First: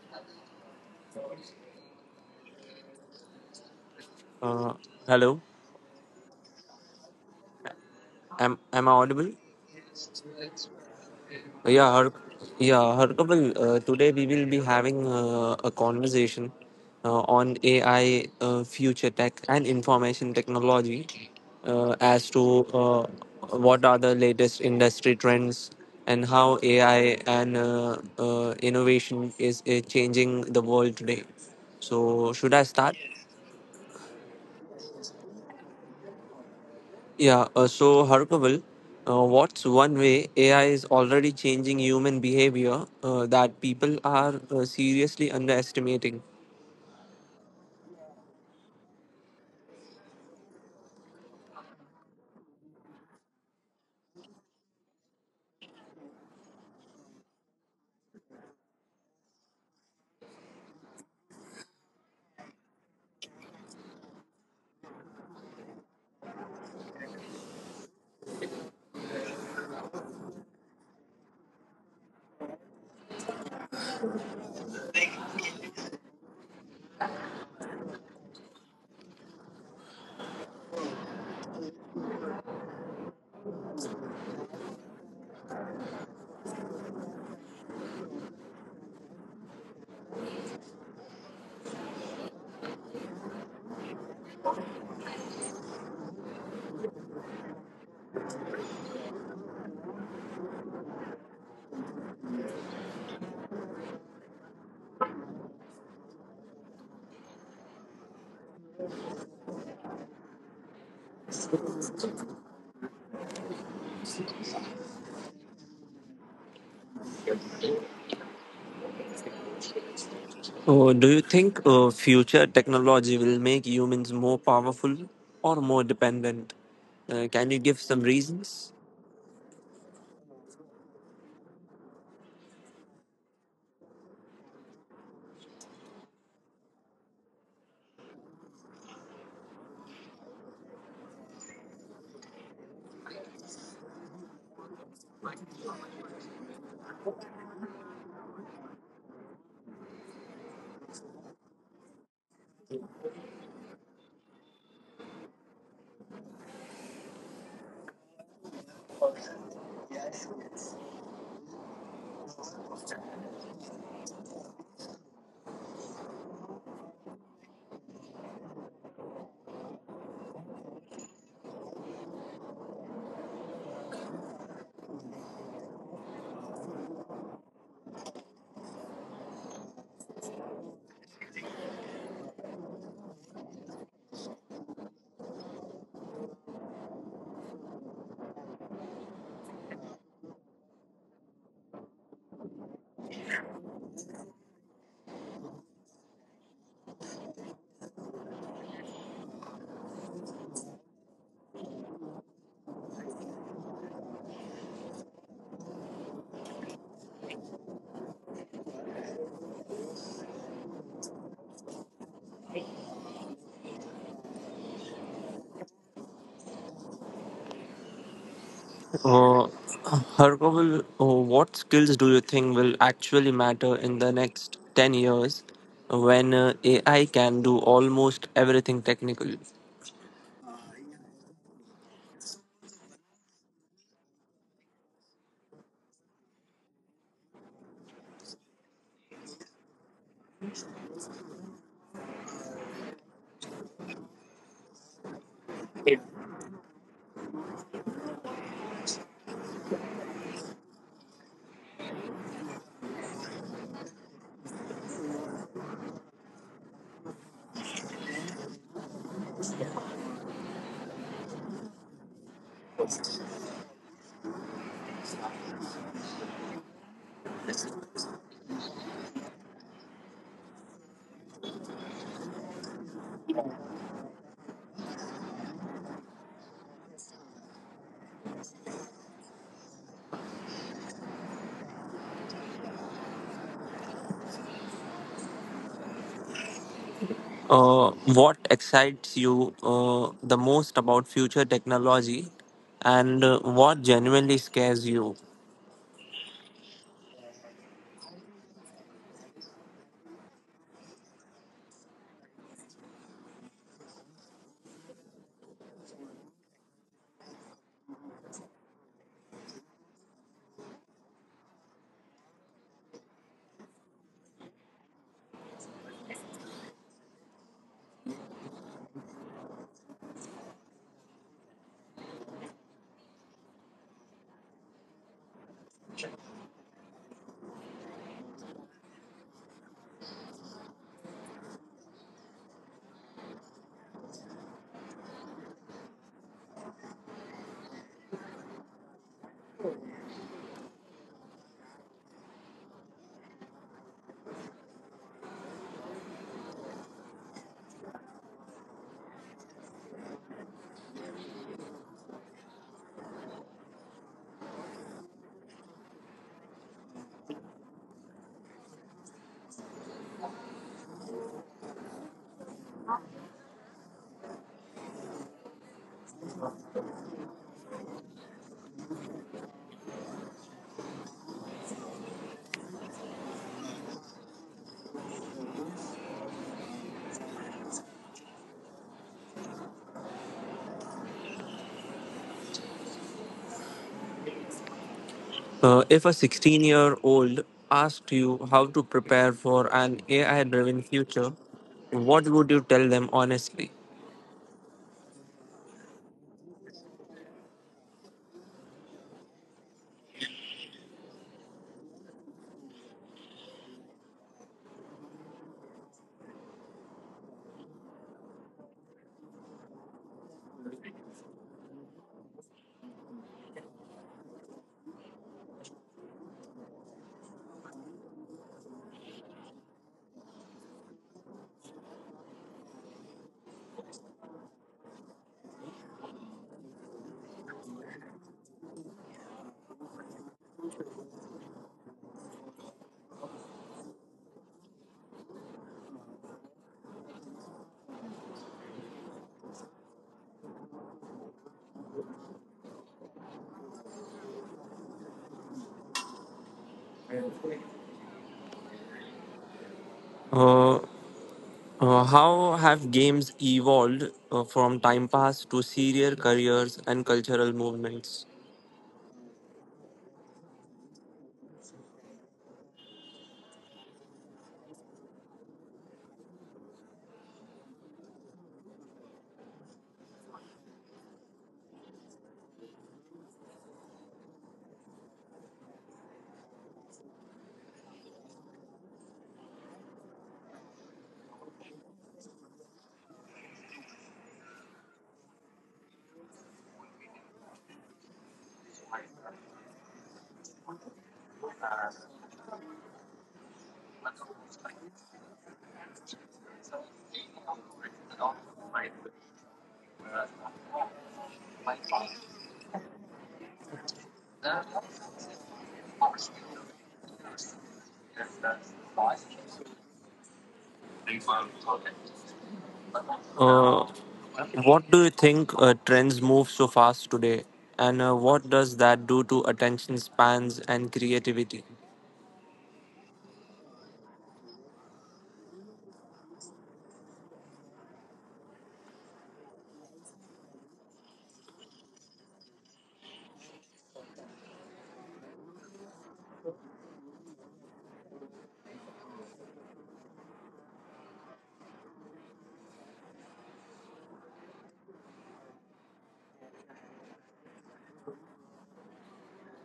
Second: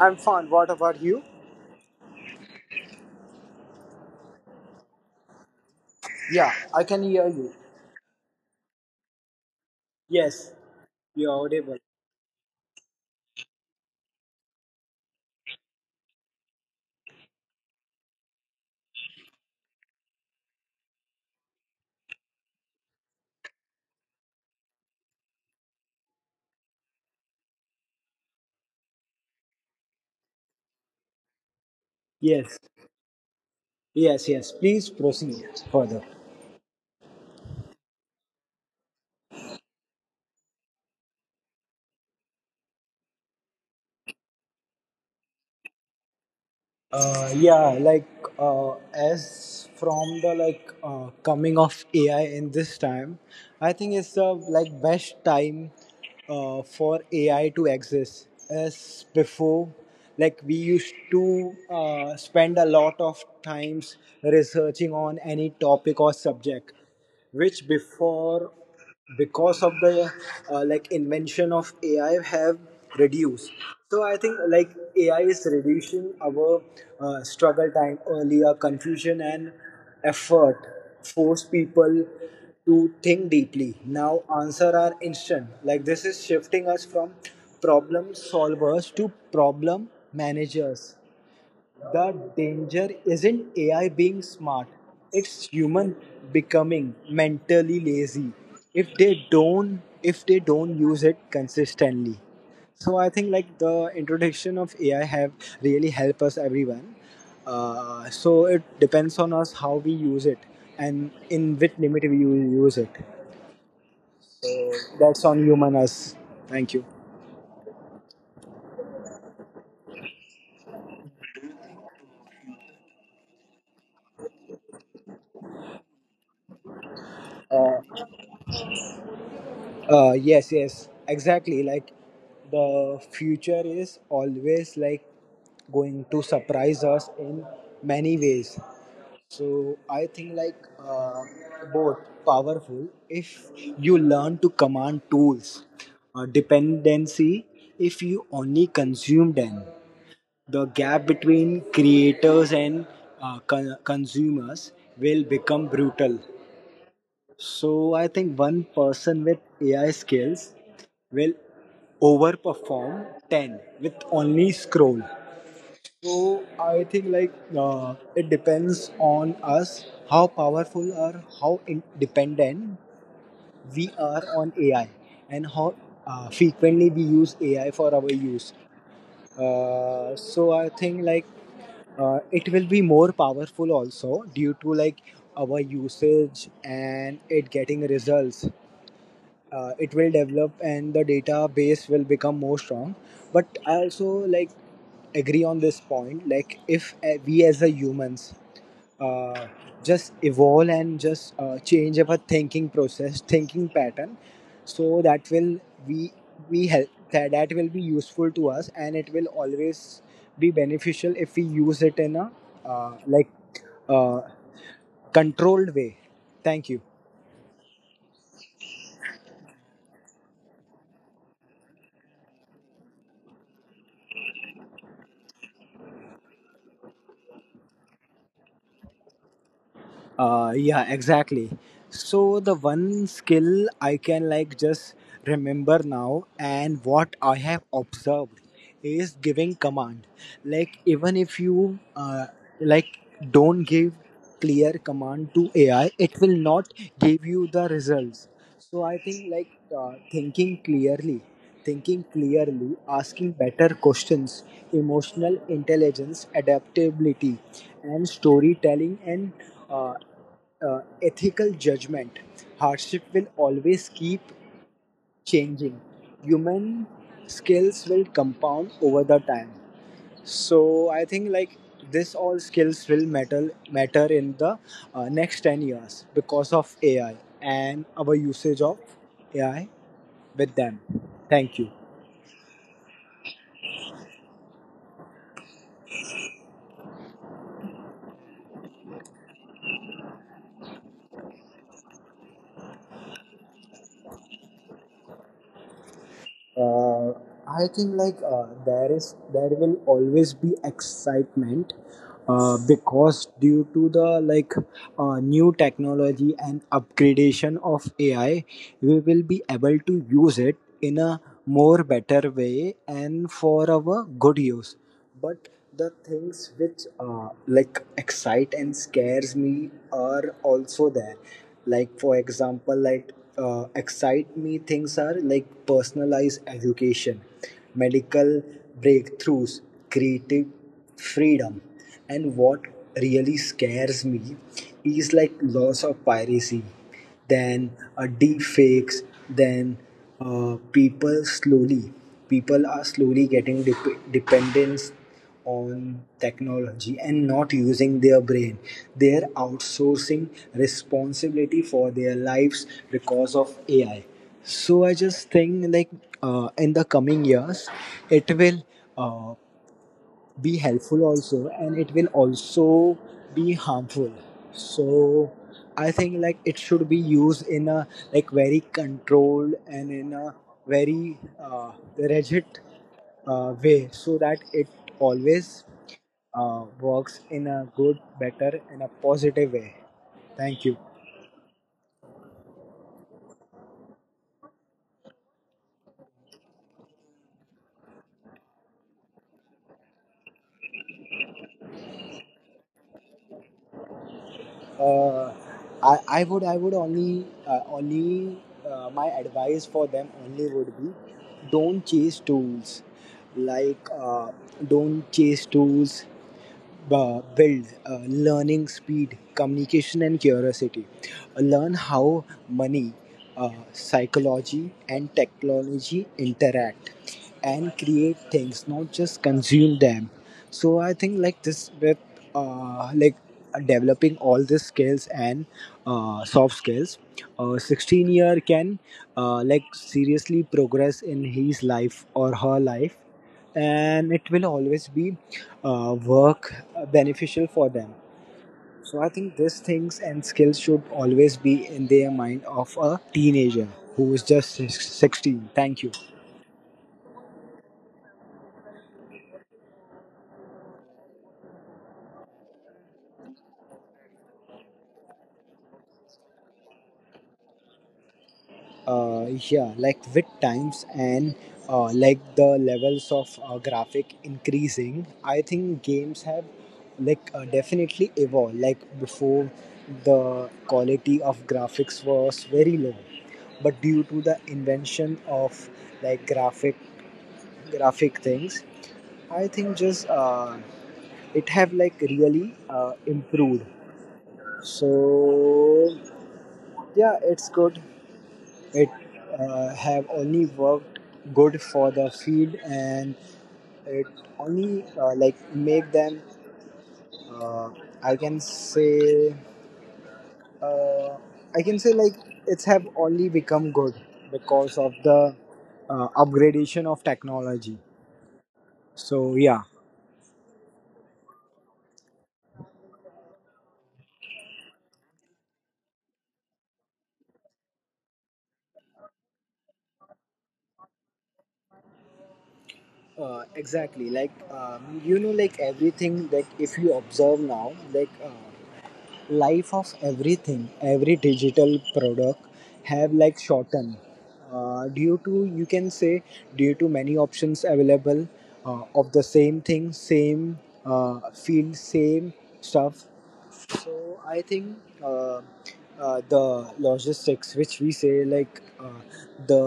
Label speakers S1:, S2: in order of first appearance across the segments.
S1: I'm fine. What about you?
S2: Uh, hello,
S1: Yeah, I can hear you.
S2: am I audible?
S1: Yes, you're audible.
S2: Yeah, Har, yeah, Harkaval. Today we will be having a conversation on AI, future tech, and information technology, as to what are the latest industry trends and how AI and innovation is changing the world today. So, should I start?
S1: Yes. Yes, yes. Please proceed further.
S2: Yeah, so, Harkaval, what's one way AI is already changing human behavior that people are seriously underestimating?
S1: Uh, yeah, like uh, as from the coming of AI in this time, I think it's the like best time for AI to exist. As before, like we used to spend a lot of times researching on any topic or subject, which before because of the like invention of AI have reduced. So I think like AI is reducing our struggle time, earlier confusion and effort, force people to think deeply now. Answer are instant, like this is shifting us from problem solvers to problem managers. The danger isn't AI being smart, it's human becoming mentally lazy if they don't use it consistently. So I think like the introduction of AI have really helped us everyone. So it depends on us how we use it and in which limit we use it. So that's on human us. Thank you.
S2: Do you think future technology will make humans more powerful or more dependent? Can you give some
S1: Uh,
S2: reasons?
S1: Yes, yes, exactly. Like the future is always like going to surprise us in many ways. So I think like both, powerful if you learn to command tools, dependency if you only consume them. The gap between creators and consumers will become brutal. So I think one person with AI skills will overperform 10 with only scroll. So I think like it depends on us how powerful or how dependent we are on AI and how frequently we use AI for our use. So I think like it will be more powerful also due to like our usage, and it getting results, it will develop and the database will become more strong. But I also like agree on this point, like if we as a humans uh, just evolve and just change our thinking process, thinking pattern, so that will we we help that. That will be useful to us and it will always be beneficial if we use it in a uh, like uh, controlled way. Thank you.
S2: Uh, Harkaval, what skills do you think will actually matter in the next 10 years when AI can do almost everything technical?
S1: Yeah, exactly. So the one skill I can like just remember now and what I have observed is giving command. Like even if you like don't give clear command to AI, it will not give you the results. So I think like thinking clearly, thinking clearly, asking better questions, emotional intelligence, adaptability, and storytelling, and uh, ethical judgment. Hardship will always keep changing. Human skills will compound over the time. So I think like this all skills will matter in the next 10 years because of AI and our usage of AI with them. Thank you.
S2: Uh, what excites you the most about future technology and what genuinely scares you?
S1: uh, I think like there is there will always be excitement because due to the like new technology and upgradation of AI, we will be able to use it in a more better way and for our good use. But the things which like excite and scares me are also there. Like for example, like excite me things are like personalized education, medical breakthroughs, creative freedom. And what really scares me is like loss of piracy, then deep fakes, then uh, people slowly, people are slowly getting dependence on technology and not using their brain. They are outsourcing responsibility for their lives because of AI. So I just think like in the coming years, it will. Uh, be helpful also, and it will also be harmful. So I think like it should be used in a like very controlled and in a very rigid way, so that it always works in a good, better and a positive way. Thank you.
S2: If a 16-year-old asked you how to prepare for an AI driven future, what would you tell them honestly?
S1: Uh, I would only only My advice for them only would be don't chase tools, like don't chase tools build learning speed, communication, and curiosity. Learn how money, psychology, and technology interact, and create things, not just consume them. So I think like this with uh, like developing all these skills and soft skills, a 16-year can like seriously progress in his life or her life, and it will always be work beneficial for them. So I think these things and skills should always be in their mind of a teenager who is just 16. Thank you.
S2: Uh, how have games evolved from time pass to serial careers and cultural movements?
S1: Yeah, like with times and the levels of graphic increasing, I think games have definitely evolved. Like before, the quality of graphics was very low, but due to the invention of like graphic things, I think just it have like really improved. So yeah, it's good. It have only worked good for the field, and it only like make them. Uh, I can say uh, I can say like it's have only become good because of the upgradation of technology. So yeah.
S2: Uh, what do you think trends move so fast today, and what does that do to attention spans and creativity?
S1: Exactly. Like, like everything, like if you observe now, like life of everything, every digital product have like shortened due to, you can say, due to many options available of the same thing, same field, same stuff. So I think uh, the logistics which we say like the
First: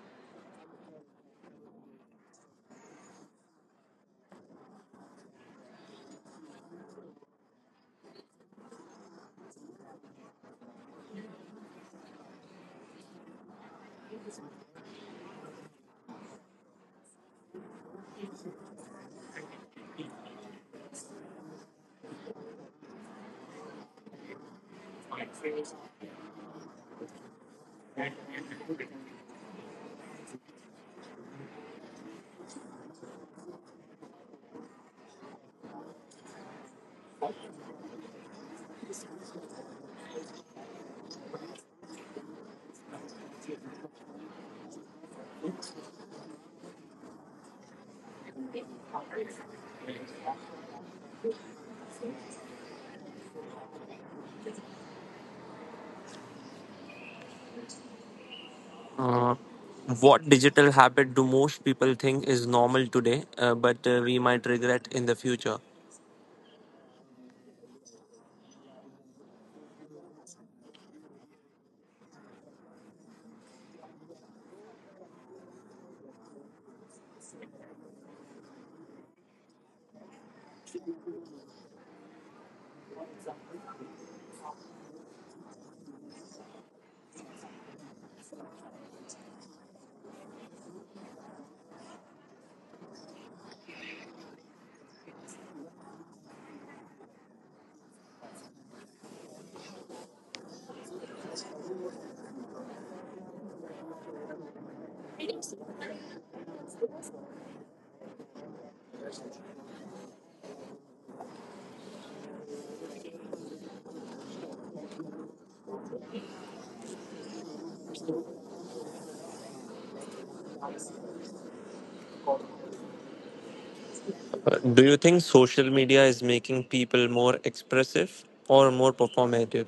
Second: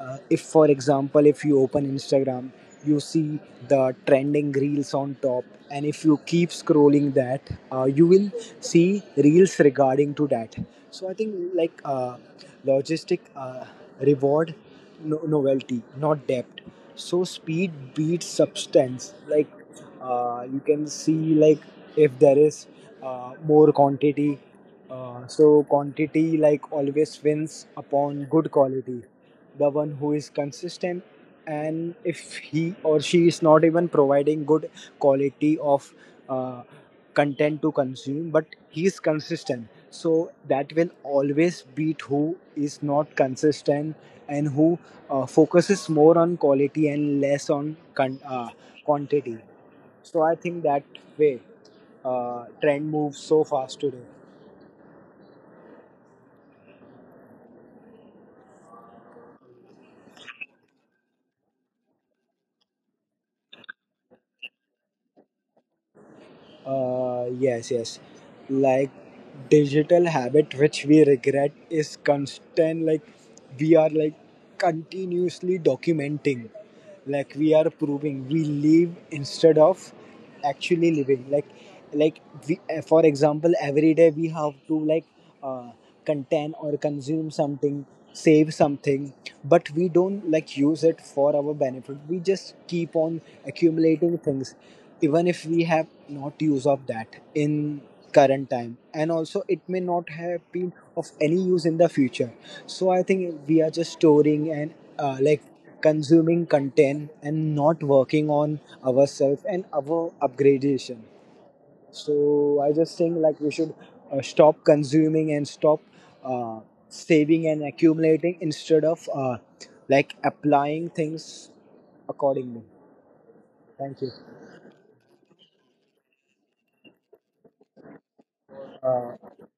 S1: if for example if you open Instagram you see the trending reels on top, and if you keep scrolling that you will see reels regarding to that. So I think like logistic reward novelty, not depth. So speed beats substance. Like you can see like if there is more quantity. So quantity like always wins upon good quality. The one who is consistent, and if he or she is not even providing good quality of uh, content to consume, but he is consistent, so that will always beat who is not consistent and who focuses more on quality and less on quantity. So I think that way trend moves so fast today.
S2: Uh, what digital habit do most people think is normal today, but we might regret in the future?
S1: Yes, yes. Like digital habit which we regret is constant. Like we are like continuously documenting. Like we are proving we live instead of actually living. Like for example, every day we have to like uh, contain or consume something, save something, but we don't like use it for our benefit. We just keep on accumulating things even if we have not use of that in current time, and also it may not have been of any use in the future. So I think we are just storing and uh, like consuming content and not working on ourselves and our upgradation. So I just think like we should stop consuming and stop uh, saving and accumulating instead of applying things accordingly. Thank you.
S2: Do you think social media is making people more expressive or more
S1: Uh,
S2: performative?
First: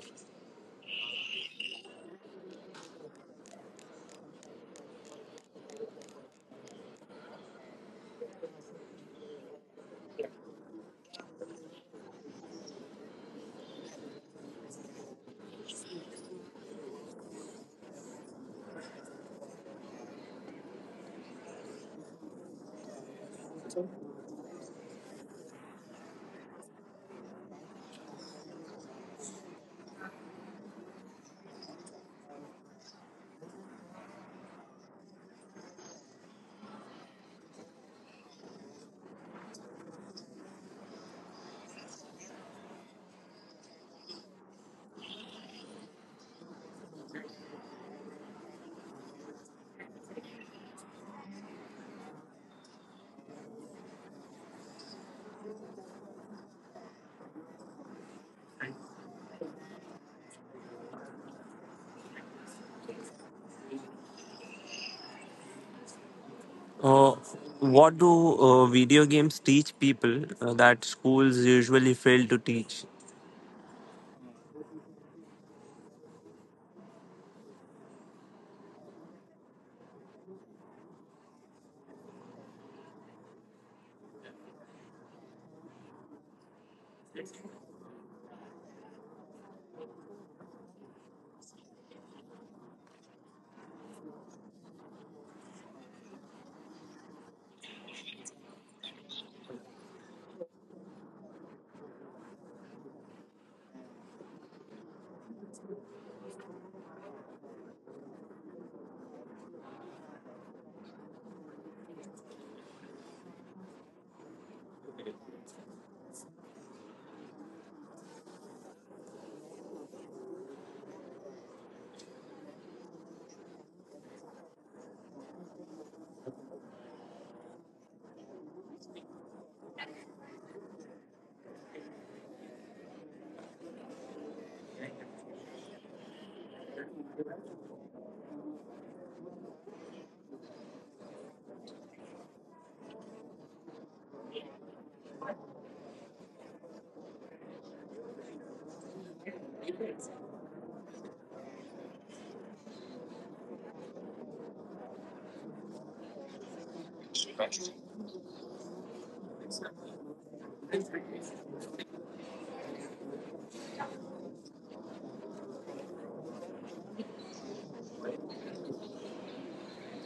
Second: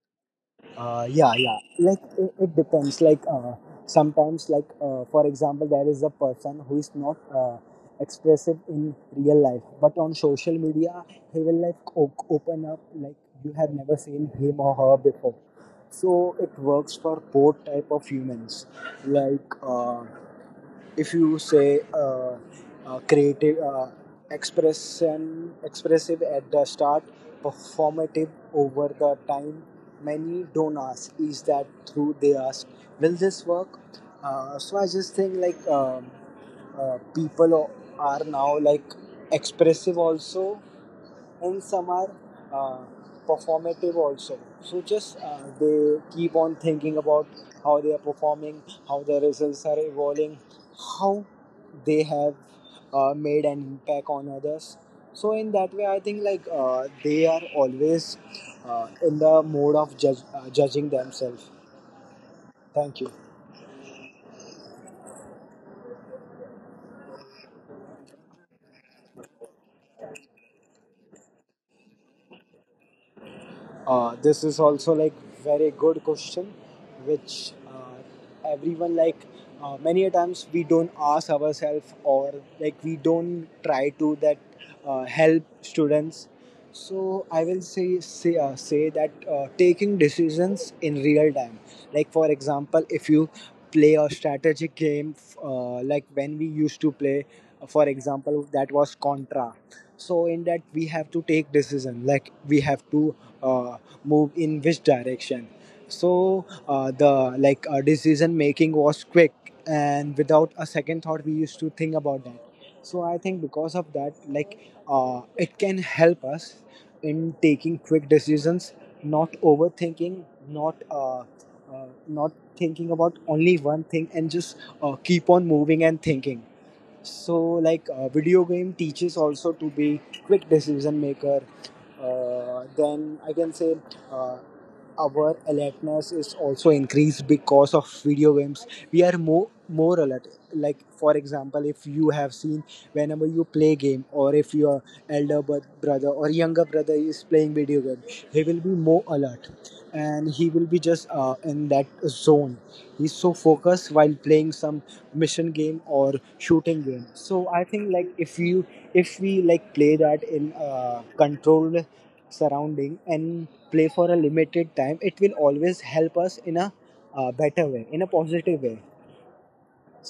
S1: Yeah, yeah. Like it depends. Like for example, there is a person who is not expressive in real life, but on social media, he will like open up like you have never seen him or her before. So it works for both type of humans. Like if you say creative expression expressive at the start, performative over the time. Many don't ask is that true, they ask will this work. So I just think like uh, people o- are now like expressive also, and some are uh, performative also. So just they keep on thinking about how they are performing, how the results are evolving, how they have made an impact on others. So in that way I think like they are always in the mode of judging themselves. Thank you.
S2: Uh, what do video games teach people that schools usually fail to teach?
S1: This is also like very good question, which everyone like many a times we don't ask ourselves, or like we don't try to that help students. So I will say that taking decisions in real time, like for example, if you play a strategic game, like when we used to play, for example, that was Contra. So in that we have to take decision, like we have to uh, move in which direction. So uh, the like uh, decision making was quick and without a second thought we used to think about that. So I think because of that, it can help us in taking quick decisions, not overthinking, not not thinking about only one thing and just keep on moving and thinking. So video game teaches also to be quick decision maker. Then I can say uh, our alertness is also increased because of video games. We are more alert. Like for example, if you have seen whenever you play game, or if your elder brother or younger brother is playing video game, he will be more alert, and he will be just in that zone. He's so focused while playing some mission game or shooting game. So I think like if you if we like play that in a controlled surrounding and play for a limited time, it will always help us in a better way, in a positive way.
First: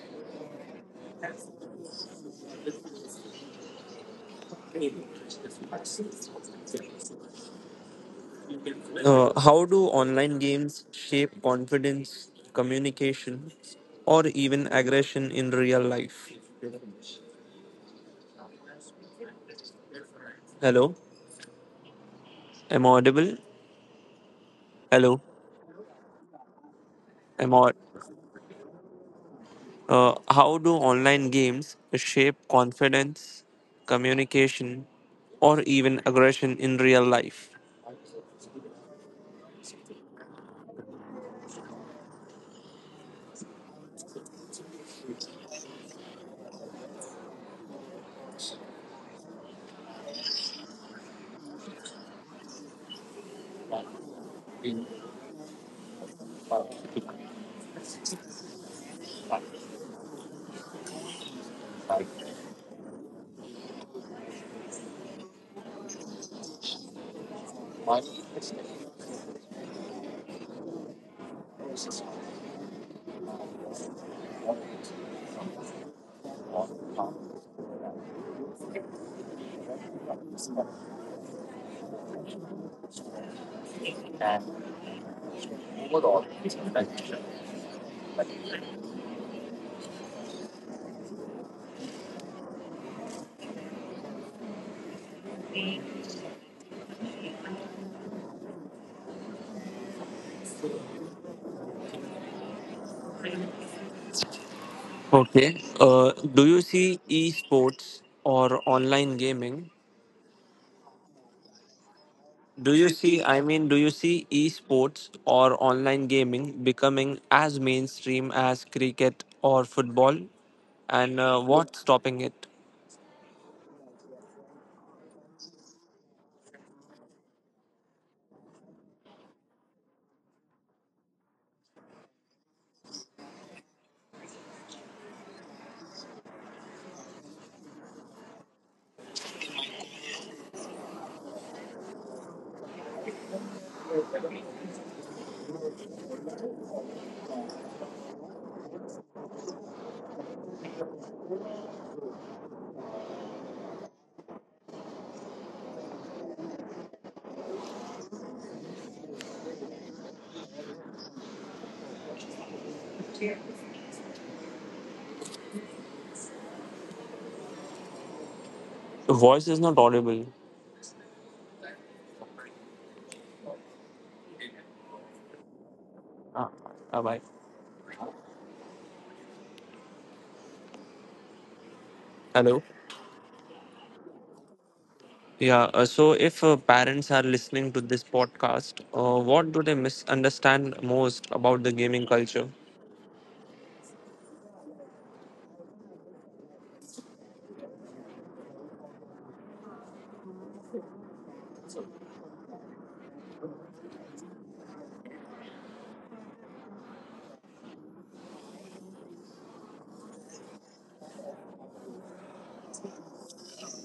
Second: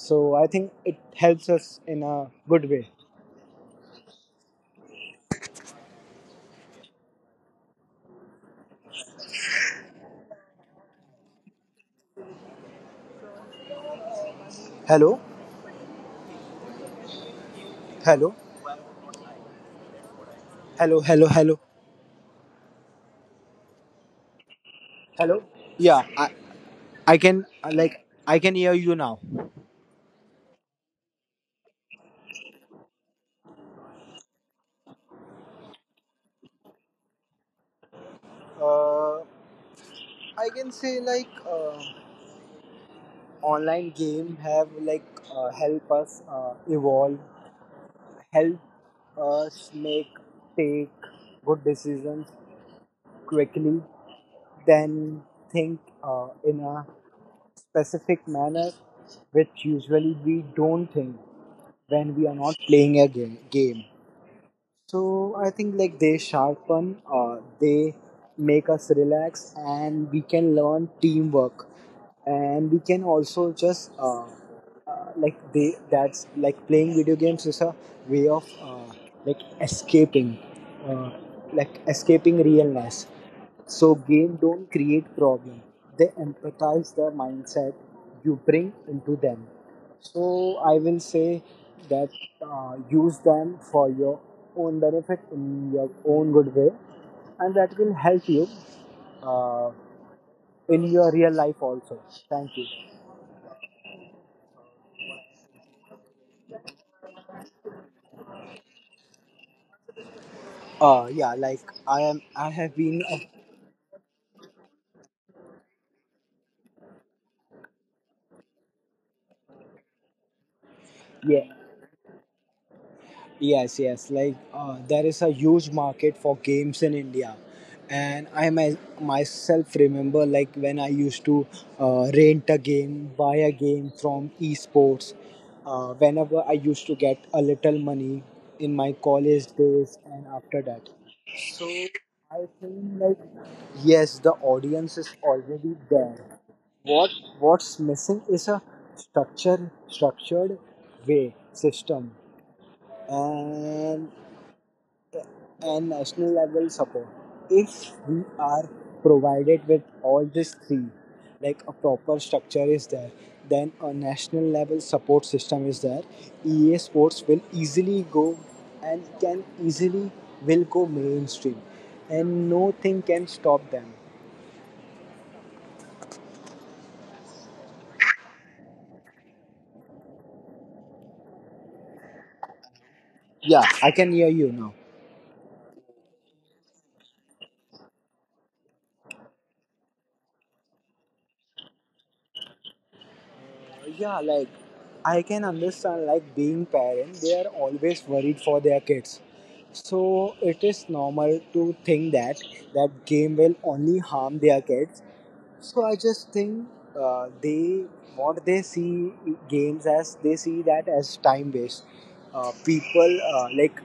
S1: So I think it helps us in a good way.
S2: How do online games shape confidence, communication, or even
S1: Hello.
S2: aggression in real life?
S1: Hello.
S2: Hello,
S1: Hello hello hello.
S2: am I audible? Hello,
S1: Hello. Yeah, I can
S2: am I?
S1: like, I can hear you now.
S2: How do online games shape confidence, communication, or even aggression in real life?
S1: uh, I can say like online game have help us evolve, help us make take good decisions quickly, then think in a specific manner which usually we don't think when we are not playing a game. So I think like they sharpen, they make us relax, and we can learn teamwork, and we can also just like they that's like playing video games is a way of like escaping, uh, like escaping realness. So game don't create problem; they empathize the mindset you bring into them. So I will say that use them for your own benefit in your own good way, and that will help you uh, in your real life also. Thank you.
S2: Okay. Do you see esports or online gaming.
S1: Yeah, like I am. I
S2: Do
S1: have
S2: you
S1: been.
S2: see,
S1: A,
S2: I mean, do you see esports or online gaming becoming as mainstream as cricket or football? And
S1: yeah.
S2: what's stopping it?
S1: Yes, yes. Like there is a huge market for games in India, and I myself remember like when I used to rent a game, buy a game from esports. Whenever I used to get a little money in my college days and after that, so I think like yes, the audience is already there. What what's missing is a structure structured way system, and and national level support. If we are provided with all these three, like a proper structure is there, then a national level support system is there, EA Sports will easily go
S2: The voice is
S1: and
S2: not
S1: can
S2: audible.
S1: easily will go mainstream, and no thing can stop them.
S2: Ah, ah, bye. Hello?
S1: Yeah, I can hear you now.
S2: Yeah, so, if parents are listening to this podcast, what do they misunderstand most about the gaming culture?
S1: Yeah, like I can understand like being parent, they are always worried for their kids. So it is normal to think that game will only harm their kids. So I just think they what they see games as, they see that as time waste. People, like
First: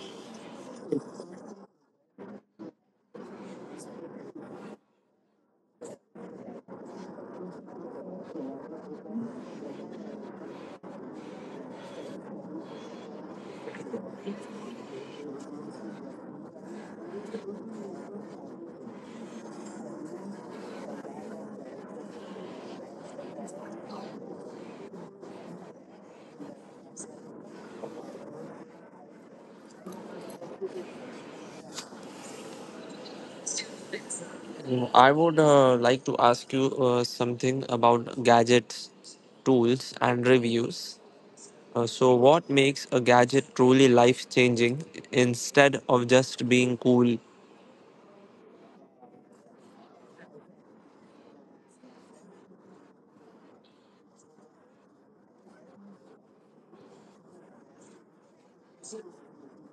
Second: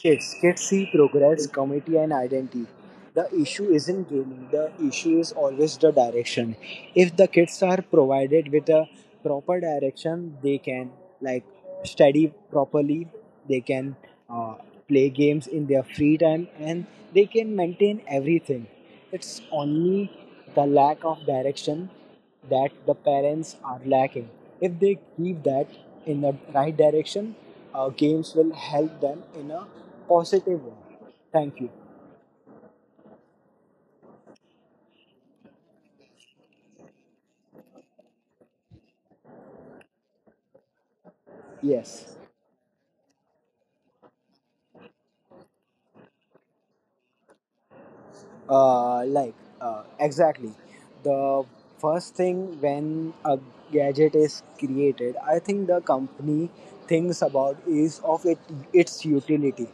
S1: kids, kids see progress, community, and identity. The issue isn't gaming, the issue is always the direction. If the kids are provided with a proper direction, they can like study properly, they can uh, play games in their free time, and they can maintain everything. It's only the lack of direction that the parents are lacking. If they keep that in the right direction, games will help them in a positive way. Thank you.
S2: Mm, I would like to ask you something about gadgets, tools, and reviews. So,
S1: Yes.
S2: what makes a gadget truly life changing instead of just being cool?
S1: Like, exactly. The first thing when a gadget is created, I think the company thinks about is of it, its utility.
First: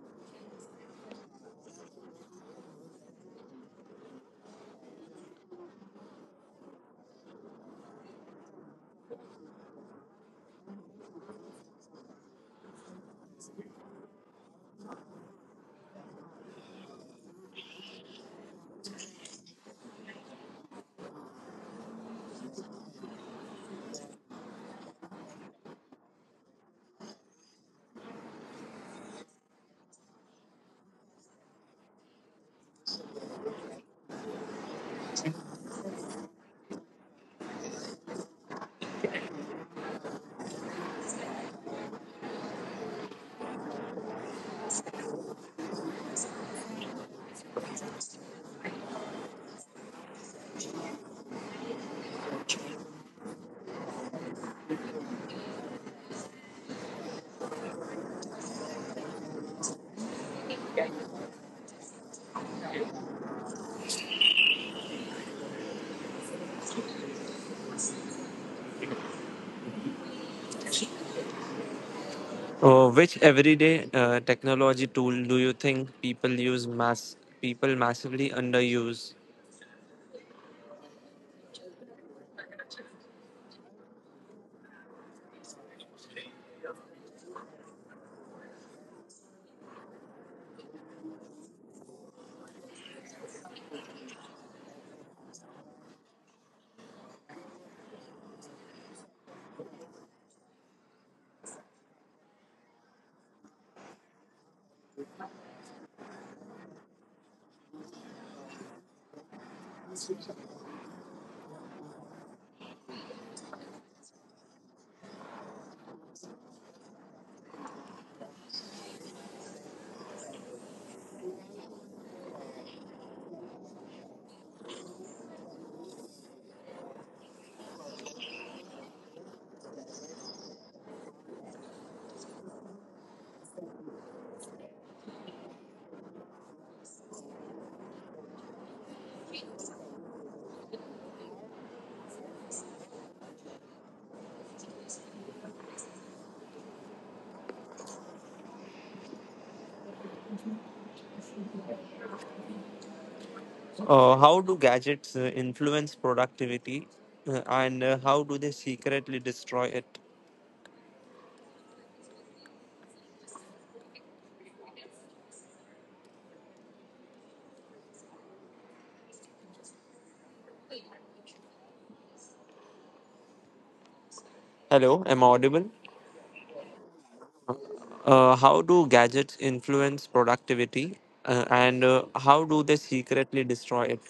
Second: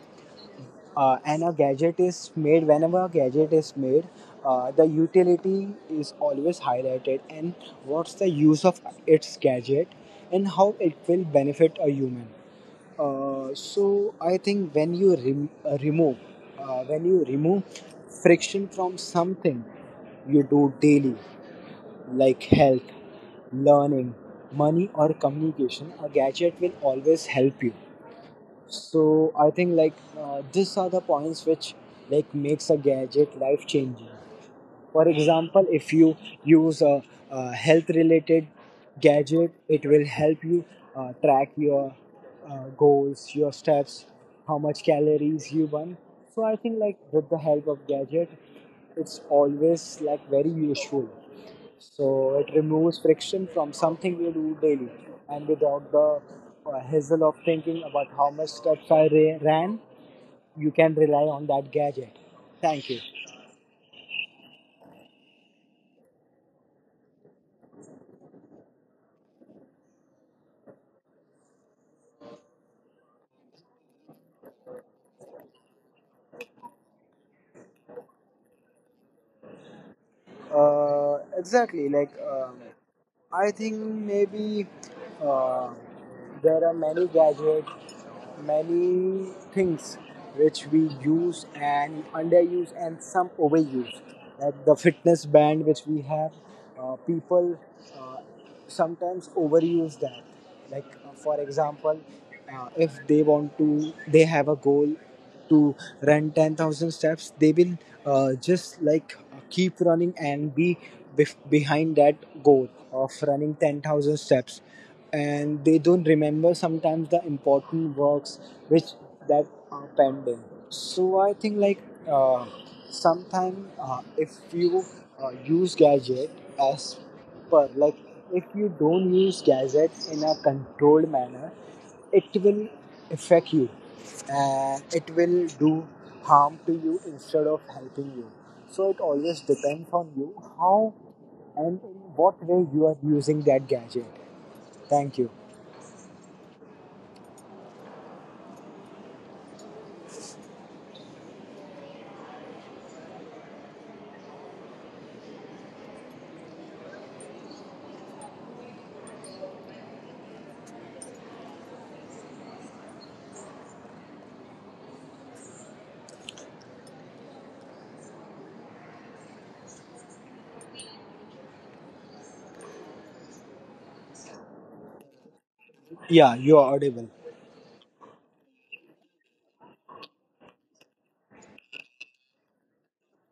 S1: Uh, and a gadget is made, whenever a gadget is made, the utility is always highlighted, and what's the use of its gadget and how it will benefit a human. So I think when you rem- remove when you remove friction from something you do daily, like health, learning, money, or communication, a gadget will always help you. So I think like these are the points which like makes a gadget life changing. For example, if you use a, uh, health related gadget, it will help you track your goals, your steps, how much calories you burn. So I think like with the help of gadget, it's always like very useful. So it removes friction from something we do daily, and without the hassle of thinking about how much steps I ran, you can rely on that gadget. Thank you.
S2: Which everyday technology tool do you think people massively underuse?
S1: Exactly. Like I think maybe uh, there are many gadgets, many things which we use and underuse, and some overuse, like the fitness band which we have. Uh, people uh, sometimes overuse that, like for example, if they want to, they have a goal to run 10,000 steps. They will just keep running and be behind that goal of running 10,000 steps, and they don't remember sometimes the important works which that are pending. So I think like uh, sometime, if you use gadget as per like, if you don't use gadget in a controlled manner, it will affect you, and it will do harm to you instead of helping you. So it always depends on you how and in what way you are using that gadget. Thank you.
S2: How do gadgets influence productivity, and how do they secretly destroy it? Hello, am I audible?
S1: Yeah, you are audible.
S2: How do gadgets influence productivity, and how do they secretly destroy it?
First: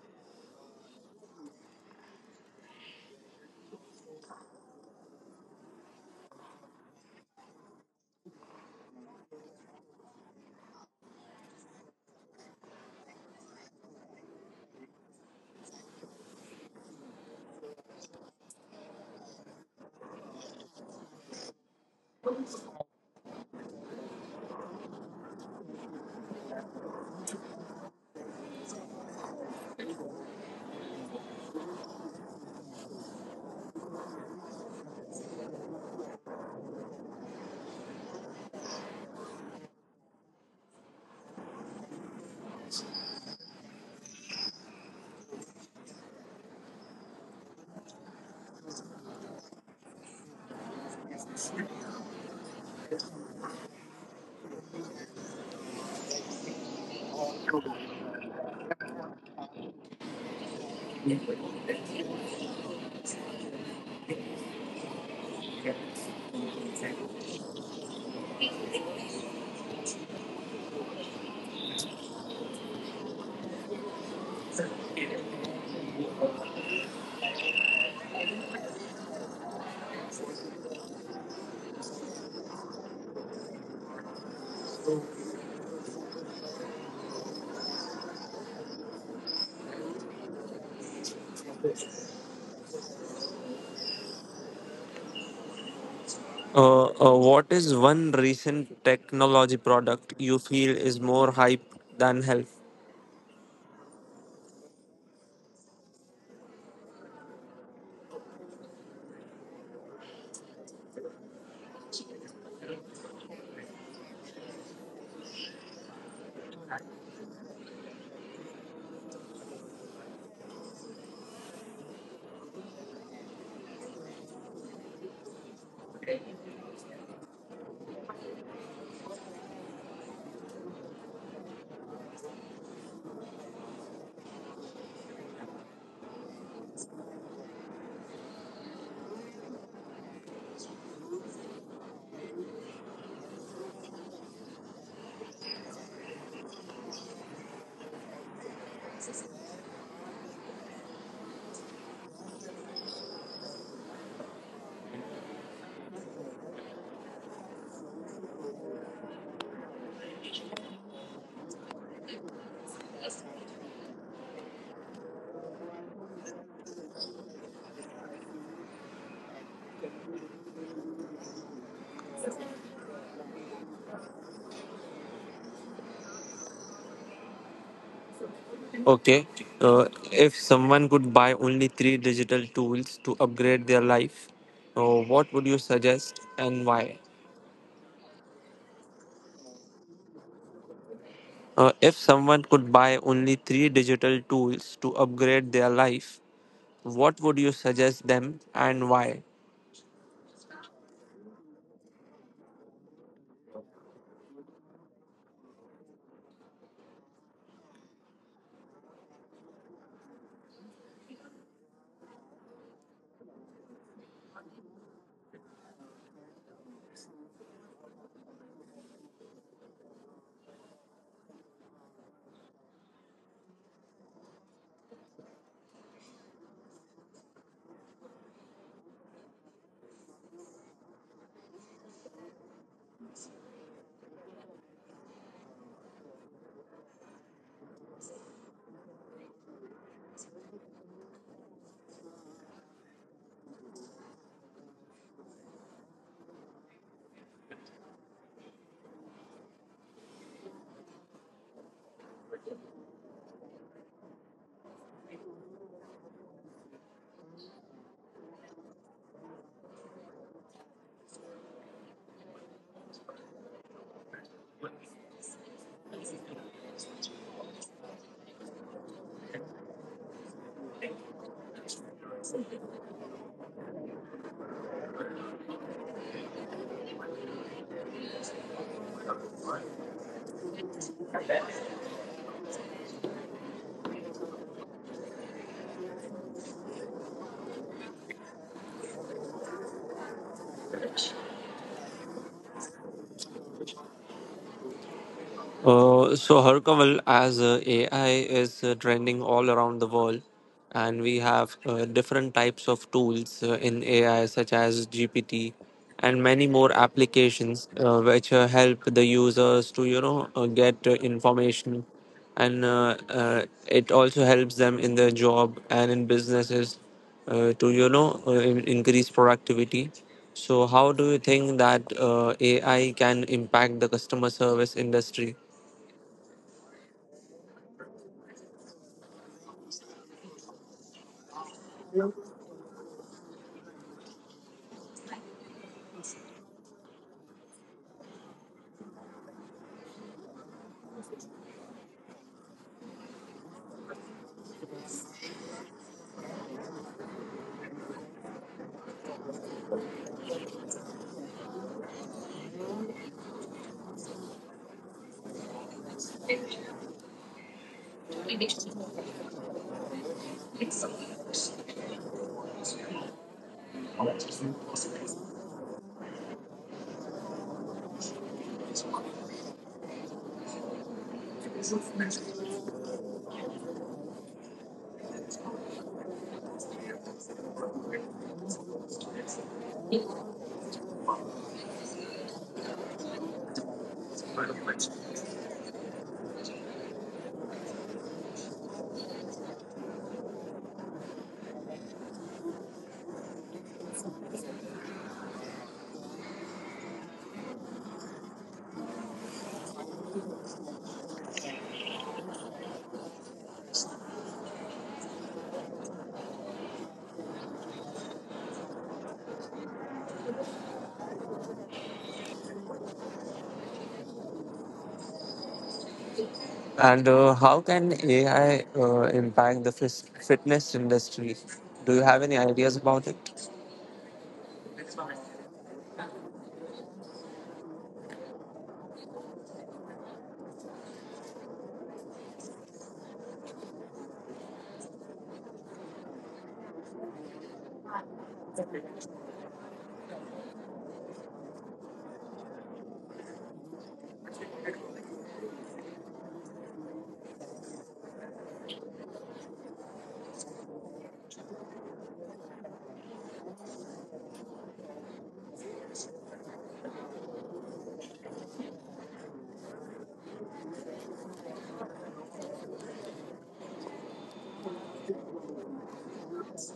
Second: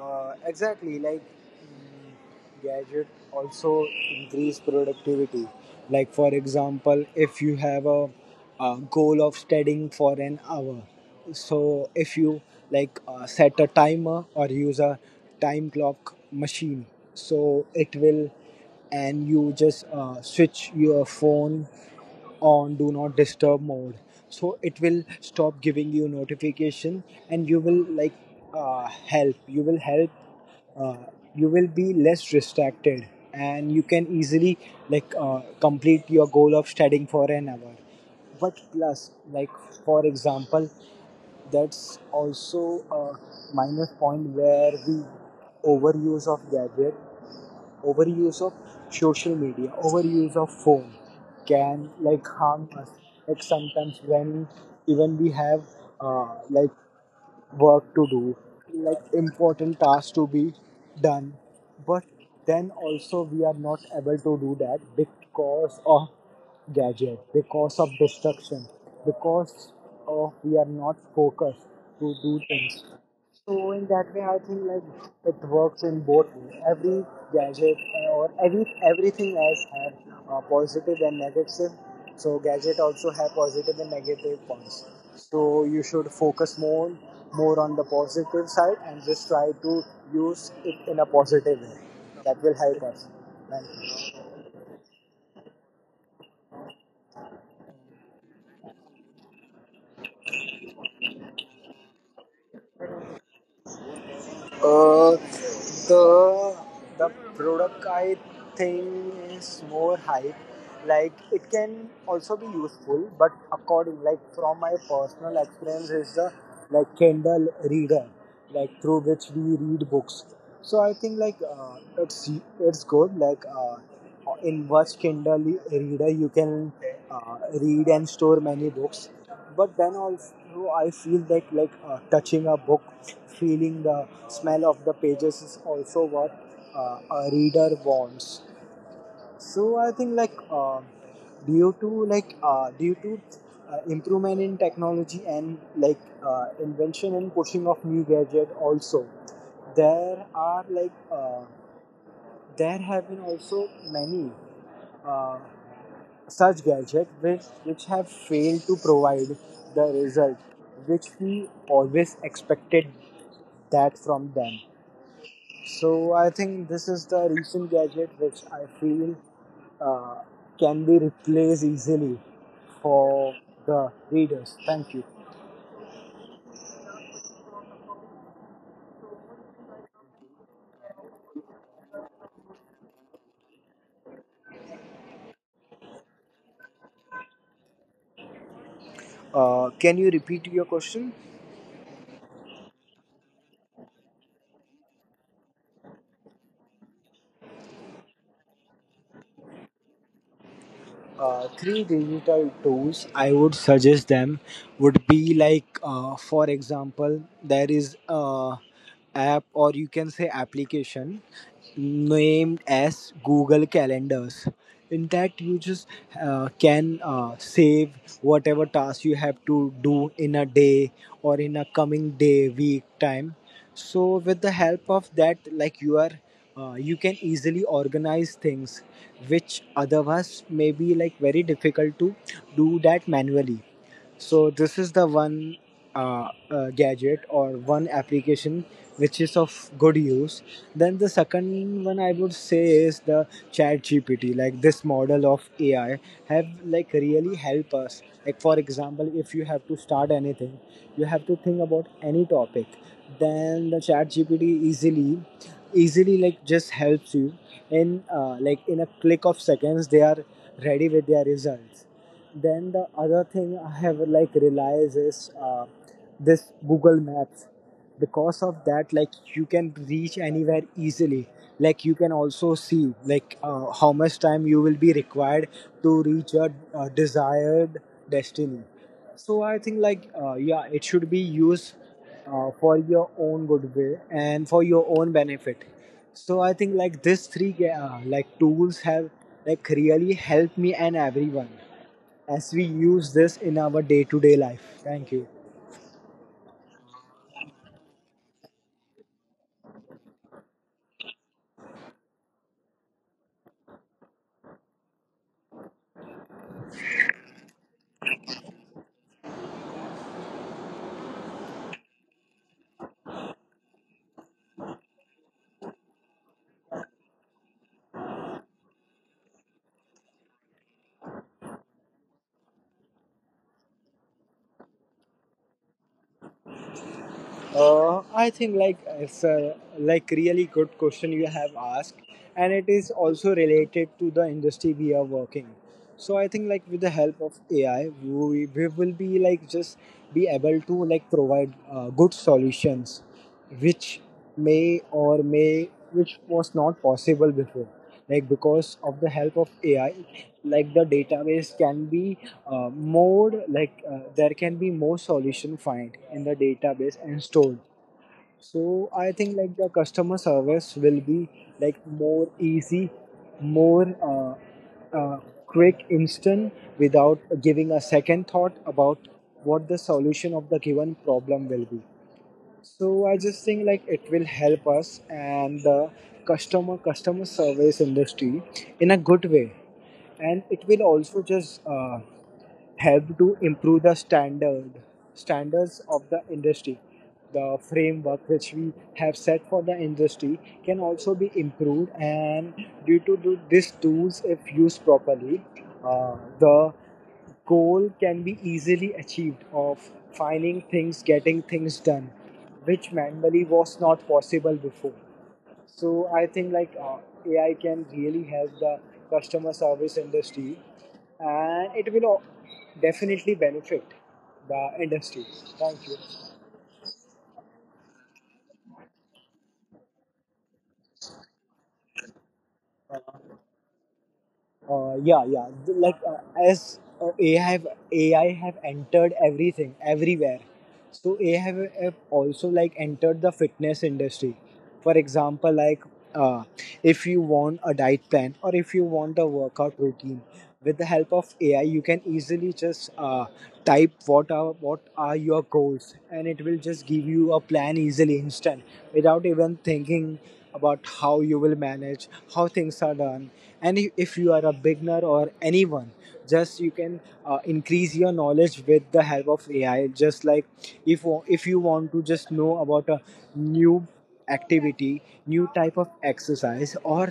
S1: Exactly, like mm, gadget also increase productivity. Like, for example, if you have a, uh, goal of studying for an hour, so if you like set a timer or use a time clock machine, so it will, and you just switch your phone on do not disturb mode, so it will stop giving you notification, and you will like help uh, you will be less distracted, and you can easily complete your goal of studying for an hour. But plus like, for example, that's also a minus point where we overuse of gadget, overuse of social media, overuse of phone can like harm us. Like sometimes when even we have like work to do, like important tasks to be done, but then also we are not able to do that because of gadget, because of distraction, because of we are not focused to do things. So in that way, I think like it works in both ways. Every gadget or everything else have positive and negative. So gadget also have positive and negative points. So you should focus more on the positive side, and just try to use it in a positive way. That will help us. Thank you.
S2: What is one recent technology product you feel is more hype than help?
S1: Uh, the the product I think is more hype. Like it can also be useful, but according like from my personal experience is the like Kindle Reader, like through which we read books. So I think like it's good. Like in which Kindle Reader you can read and store many books, but then also I feel that like touching a book, feeling the smell of the pages is also what a reader wants. So I think like um, due to improvement in technology, and like invention and pushing of new gadget also, there are like uh, there have been also many uh, such gadgets which have failed to provide the result which we always expected that from them. So I think this is the recent gadget which I feel uh, can be replaced easily for the readers. Thank you.
S2: Okay, uh, if someone could buy only three digital tools to upgrade their life, what would you suggest and why?
S1: Uh, can you repeat your question?
S2: If someone could buy only three digital tools to upgrade their life, what would you suggest them and why?
S1: Uh, three digital tools I would suggest them would be like, for example, there is a app, or you can say application named as Google Calendars. In that, you just can save whatever task you have to do in a day or in a coming day, week, time. So, with the help of that, like you are, you can easily organize things which otherwise may be like very difficult to do that manually. So this is the one gadget or one application which is of good use. Then the second one I would say is the Chat GPT. Like this model of AI have like really help us. Like for example, if you have to start anything, you have to think about any topic. Then the Chat GPT easily, easily like just helps you in like in a click of seconds. They are ready with their results. Then the other thing I have like realized is this Google Maps. Because of that, like you can reach anywhere easily. Like you can also see like how much time you will be required to reach your desired destiny. So I think like yeah, it should be used for your own good way and for your own benefit. So I think like these three tools have like really helped me and everyone as we use this in our day-to-day life. Thank you.
S2: So Harkaval, as AI is trending all around the world, and we have different types of tools in AI, such as GPT, and many more applications which help the users to get information, and it also helps them in their job and in businesses to increase productivity. So, how do you think that AI can impact the customer service industry?
S1: Uh, I think like it's a like really good question you have asked, and it is also related to the industry we are working. So I think like with the help of AI we will be like just be able to like provide good solutions which may or may which was not possible before, like because of the help of AI. Like the database can be more like there can be more solution find in the database and stored. So I think like the customer service will be like more easy, more uh, quick, instant, without giving a second thought about what the solution of the given problem will be. So I just think like it will help us and the customer service industry in a good way, and it will also just help to improve the standards of the industry. The framework which we have set for the industry can also be improved, and due to these tools, if used properly, the goal can be easily achieved of finding things, getting things done, which manually was not possible before. So I think like AI can really help the customer service industry, and it will definitely benefit the industry. Thank you.
S2: And how can AI impact the fitness industry? Do you have any ideas about it?
S1: Uh, yeah yeah. Th- like as ai have AI have entered everything, everywhere. So AI have also like entered the fitness industry. For example, like uh, if you want a diet plan, or if you want a workout routine, with the help of AI you can easily just type what are your goals, and it will just give you a plan easily, instant, without even thinking about how you will manage, how things are done. And if you are a beginner or anyone, just you can increase your knowledge with the help of AI. Just like if if you want to just know about a new activity, new type of exercise, or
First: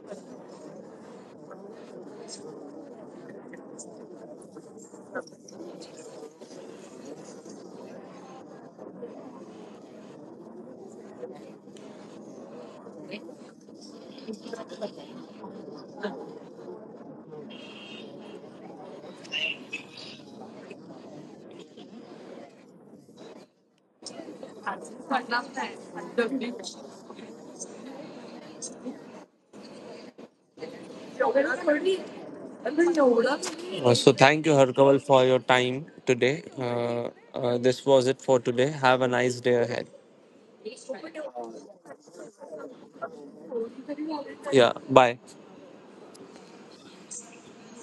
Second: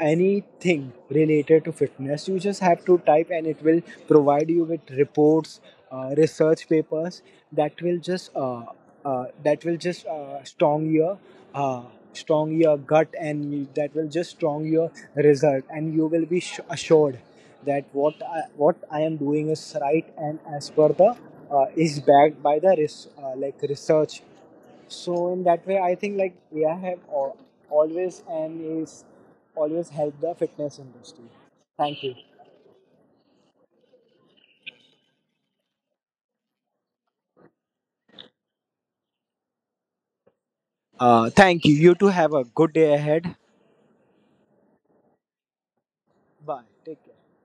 S1: anything related to fitness, you just have to type, and it will provide you with reports, research papers that will just uh, that will just uh, strong your gut, that will just strong your result, and you will be assured that what what I am doing is right, and as per the is backed by the research. So in that way I think like AI always and is always helped the fitness industry. Thank you.
S2: So thank you, Harkaval, for your time today. This was it for today. Have a nice day ahead.
S1: Uh, thank you, you too, have a good day ahead.
S2: Yeah, bye.
S1: Bye, take care.